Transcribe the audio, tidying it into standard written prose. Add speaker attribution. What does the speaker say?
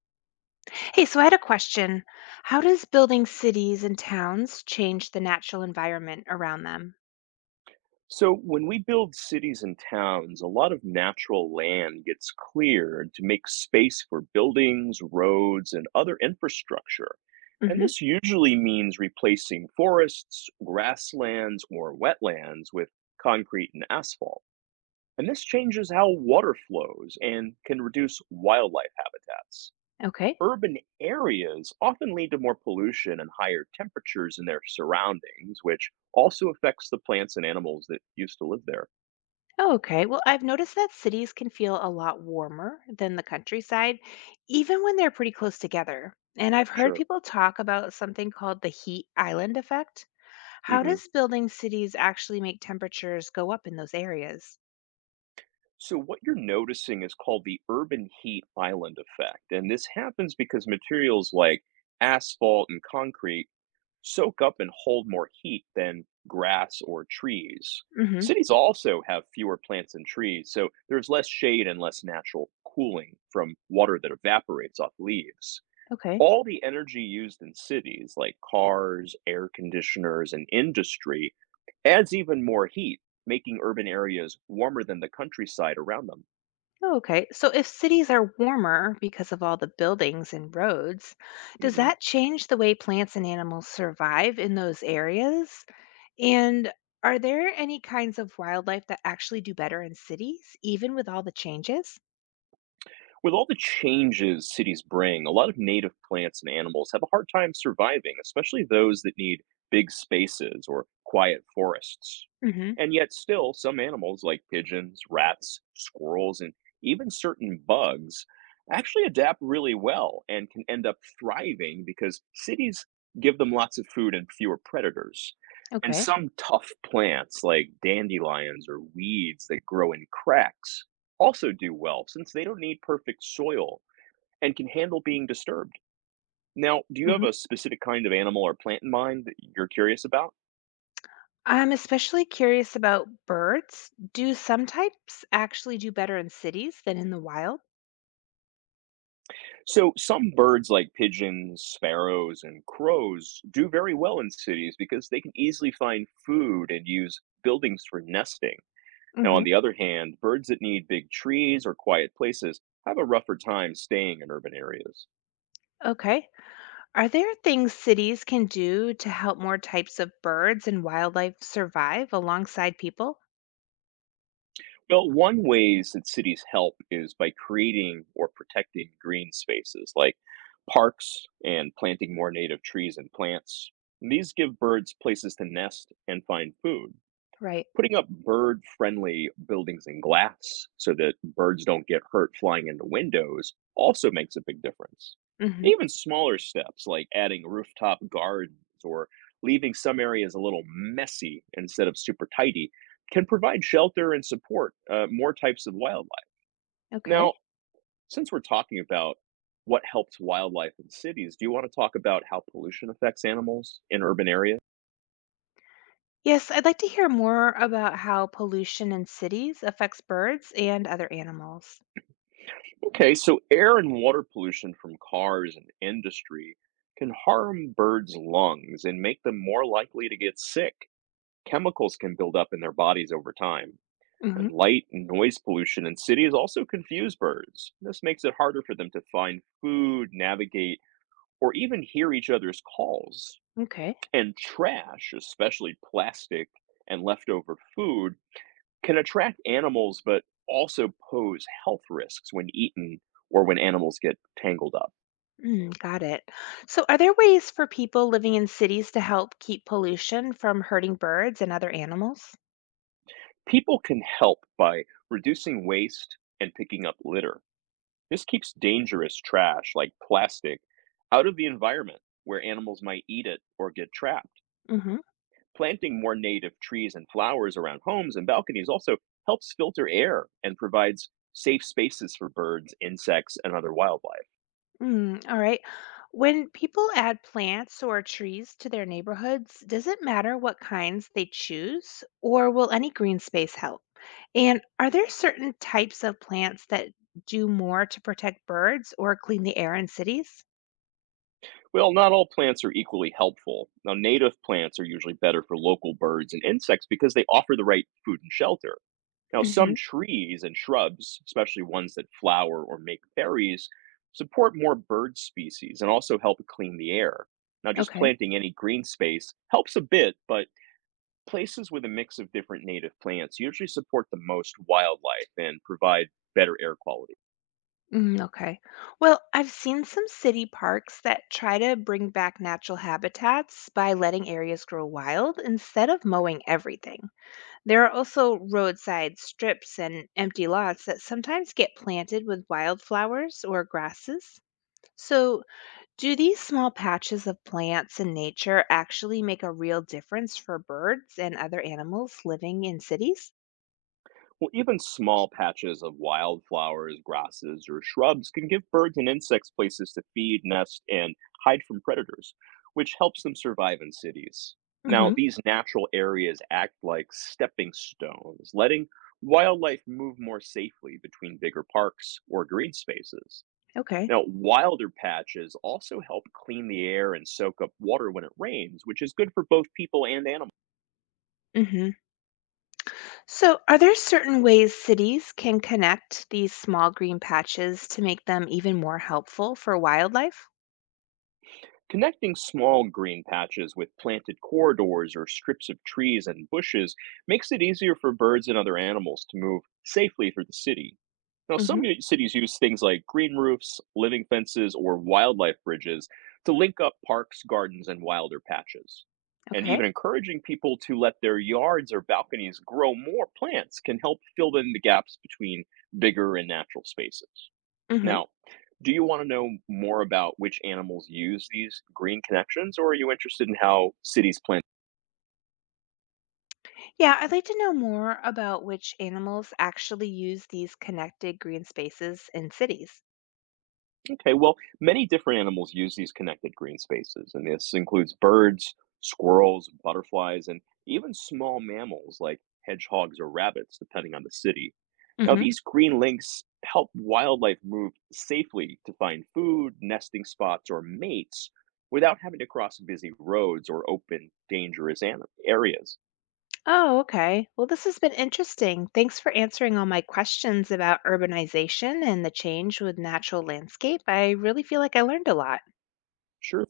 Speaker 1: Hey, so I had a question. How does building cities and towns change the natural environment around them?
Speaker 2: So, when we build cities and towns, a lot of natural land gets cleared to make space for buildings, roads, and other infrastructure. And
Speaker 1: Hmm.
Speaker 2: this usually means replacing forests, grasslands, or wetlands with concrete and asphalt. And this changes how water flows and can reduce wildlife habitats.
Speaker 1: Okay.
Speaker 2: Urban areas often lead to more pollution and higher temperatures in their surroundings, which also affects the plants and animals that used to live there.
Speaker 1: Oh, okay. Well, I've noticed that cities can feel a lot warmer than the countryside, even when they're pretty close together. And I've heard
Speaker 2: Sure.
Speaker 1: people talk about something called the heat island effect. How
Speaker 2: hmm
Speaker 1: does building cities actually make temperatures go up in those areas?
Speaker 2: So, what you're noticing is called the urban heat island effect. And this happens because materials like asphalt and concrete soak up and hold more heat than grass or trees.
Speaker 1: Hmm.
Speaker 2: Cities also have fewer plants and trees, so there's less shade and less natural cooling from water that evaporates off leaves.
Speaker 1: Okay.
Speaker 2: All the energy used in cities like cars, air conditioners, and industry adds even more heat, making urban areas warmer than the countryside around them.
Speaker 1: Oh, okay. So if cities are warmer because of all the buildings and roads, does
Speaker 2: hmm
Speaker 1: that change the way plants and animals survive in those areas? And are there any kinds of wildlife that actually do better in cities, even with all the changes?
Speaker 2: With all the changes cities bring, a lot of native plants and animals have a hard time surviving, especially those that need big spaces or quiet forests.
Speaker 1: Hmm.
Speaker 2: And yet, still, some animals like pigeons, rats, squirrels, and even certain bugs actually adapt really well and can end up thriving because cities give them lots of food and fewer predators. And
Speaker 1: Okay.
Speaker 2: some tough plants like dandelions or weeds that grow in cracks also do well since they don't need perfect soil and can handle being disturbed. Now, do you have
Speaker 1: Hmm.
Speaker 2: a specific kind of animal or plant in mind that you're curious about?
Speaker 1: I'm especially curious about birds. Do some types actually do better in cities than in the wild?
Speaker 2: So, some birds like pigeons, sparrows, and crows do very well in cities because they can easily find food and use buildings for nesting. Now,
Speaker 1: Hmm.
Speaker 2: on the other hand, birds that need big trees or quiet places have a rougher time staying in urban areas.
Speaker 1: Okay. Are there things cities can do to help more types of birds and wildlife survive alongside people?
Speaker 2: Well, one ways that cities help is by creating or protecting green spaces like parks and planting more native trees and plants. And these give birds places to nest and find food.
Speaker 1: Right.
Speaker 2: Putting up bird-friendly buildings and glass so that birds don't get hurt flying into windows also makes a big difference.
Speaker 1: Hmm.
Speaker 2: Even smaller steps like adding rooftop gardens or leaving some areas a little messy instead of super tidy can provide shelter and support more types of wildlife.
Speaker 1: Okay.
Speaker 2: Now, since we're talking about what helps wildlife in cities, do you want to talk about how pollution affects animals in urban areas?
Speaker 1: Yes, I'd like to hear more about how pollution in cities affects birds and other animals.
Speaker 2: Okay, so air and water pollution from cars and industry can harm birds' lungs and make them more likely to get sick. Chemicals can build up in their bodies over time. And
Speaker 1: Hmm.
Speaker 2: light and noise pollution in cities also confuse birds. This makes it harder for them to find food, navigate, or even hear each other's calls.
Speaker 1: Okay.
Speaker 2: And trash, especially plastic and leftover food, can attract animals, but also pose health risks when eaten or when animals get tangled up.
Speaker 1: Mm, got it. So, are there ways for people living in cities to help keep pollution from hurting birds and other animals?
Speaker 2: People can help by reducing waste and picking up litter. This keeps dangerous trash like plastic out of the environment where animals might eat it or get trapped. Planting more native trees and flowers around homes and balconies also helps filter air and provides safe spaces for birds, insects, and other wildlife.
Speaker 1: Mm, all right. When people add plants or trees to their neighborhoods, does it matter what kinds they choose, or will any green space help? And are there certain types of plants that do more to protect birds or clean the air in cities?
Speaker 2: Well, not all plants are equally helpful. Now, native plants are usually better for local birds and insects because they offer the right food and shelter. Now, some
Speaker 1: Hmm.
Speaker 2: trees and shrubs, especially ones that flower or make berries, support more bird species and also help clean the air. Now, just
Speaker 1: Okay.
Speaker 2: planting any green space helps a bit, but places with a mix of different native plants usually support the most wildlife and provide better air quality.
Speaker 1: Mm, okay. Well, I've seen some city parks that try to bring back natural habitats by letting areas grow wild instead of mowing everything. There are also roadside strips and empty lots that sometimes get planted with wildflowers or grasses. So, do these small patches of plants and nature actually make a real difference for birds and other animals living in cities?
Speaker 2: Well, even small patches of wildflowers, grasses, or shrubs can give birds and insects places to feed, nest, and hide from predators, which helps them survive in cities. Now,
Speaker 1: Hmm.
Speaker 2: these natural areas act like stepping stones, letting wildlife move more safely between bigger parks or green spaces.
Speaker 1: Okay.
Speaker 2: Now, wilder patches also help clean the air and soak up water when it rains, which is good for both people and animals.
Speaker 1: Hmm. So, are there certain ways cities can connect these small green patches to make them even more helpful for wildlife?
Speaker 2: Connecting small green patches with planted corridors or strips of trees and bushes makes it easier for birds and other animals to move safely through the city. Now, some
Speaker 1: Hmm.
Speaker 2: cities use things like green roofs, living fences, or wildlife bridges to link up parks, gardens, and wilder patches. And
Speaker 1: Okay.
Speaker 2: even encouraging people to let their yards or balconies grow more plants can help fill in the gaps between bigger and natural spaces.
Speaker 1: Hmm.
Speaker 2: Now, do you want to know more about which animals use these green connections, or are you interested in how cities plan?
Speaker 1: Yeah, I'd like to know more about which animals actually use these connected green spaces in cities.
Speaker 2: Okay, well, many different animals use these connected green spaces, and this includes birds, squirrels, butterflies, and even small mammals like hedgehogs or rabbits, depending on the city. Now,
Speaker 1: Hmm.
Speaker 2: these green links help wildlife move safely to find food, nesting spots, or mates without having to cross busy roads or open, dangerous areas.
Speaker 1: Oh, okay. Well, this has been interesting. Thanks for answering all my questions about urbanization and the change with natural landscape. I really feel like I learned a lot.
Speaker 2: Sure.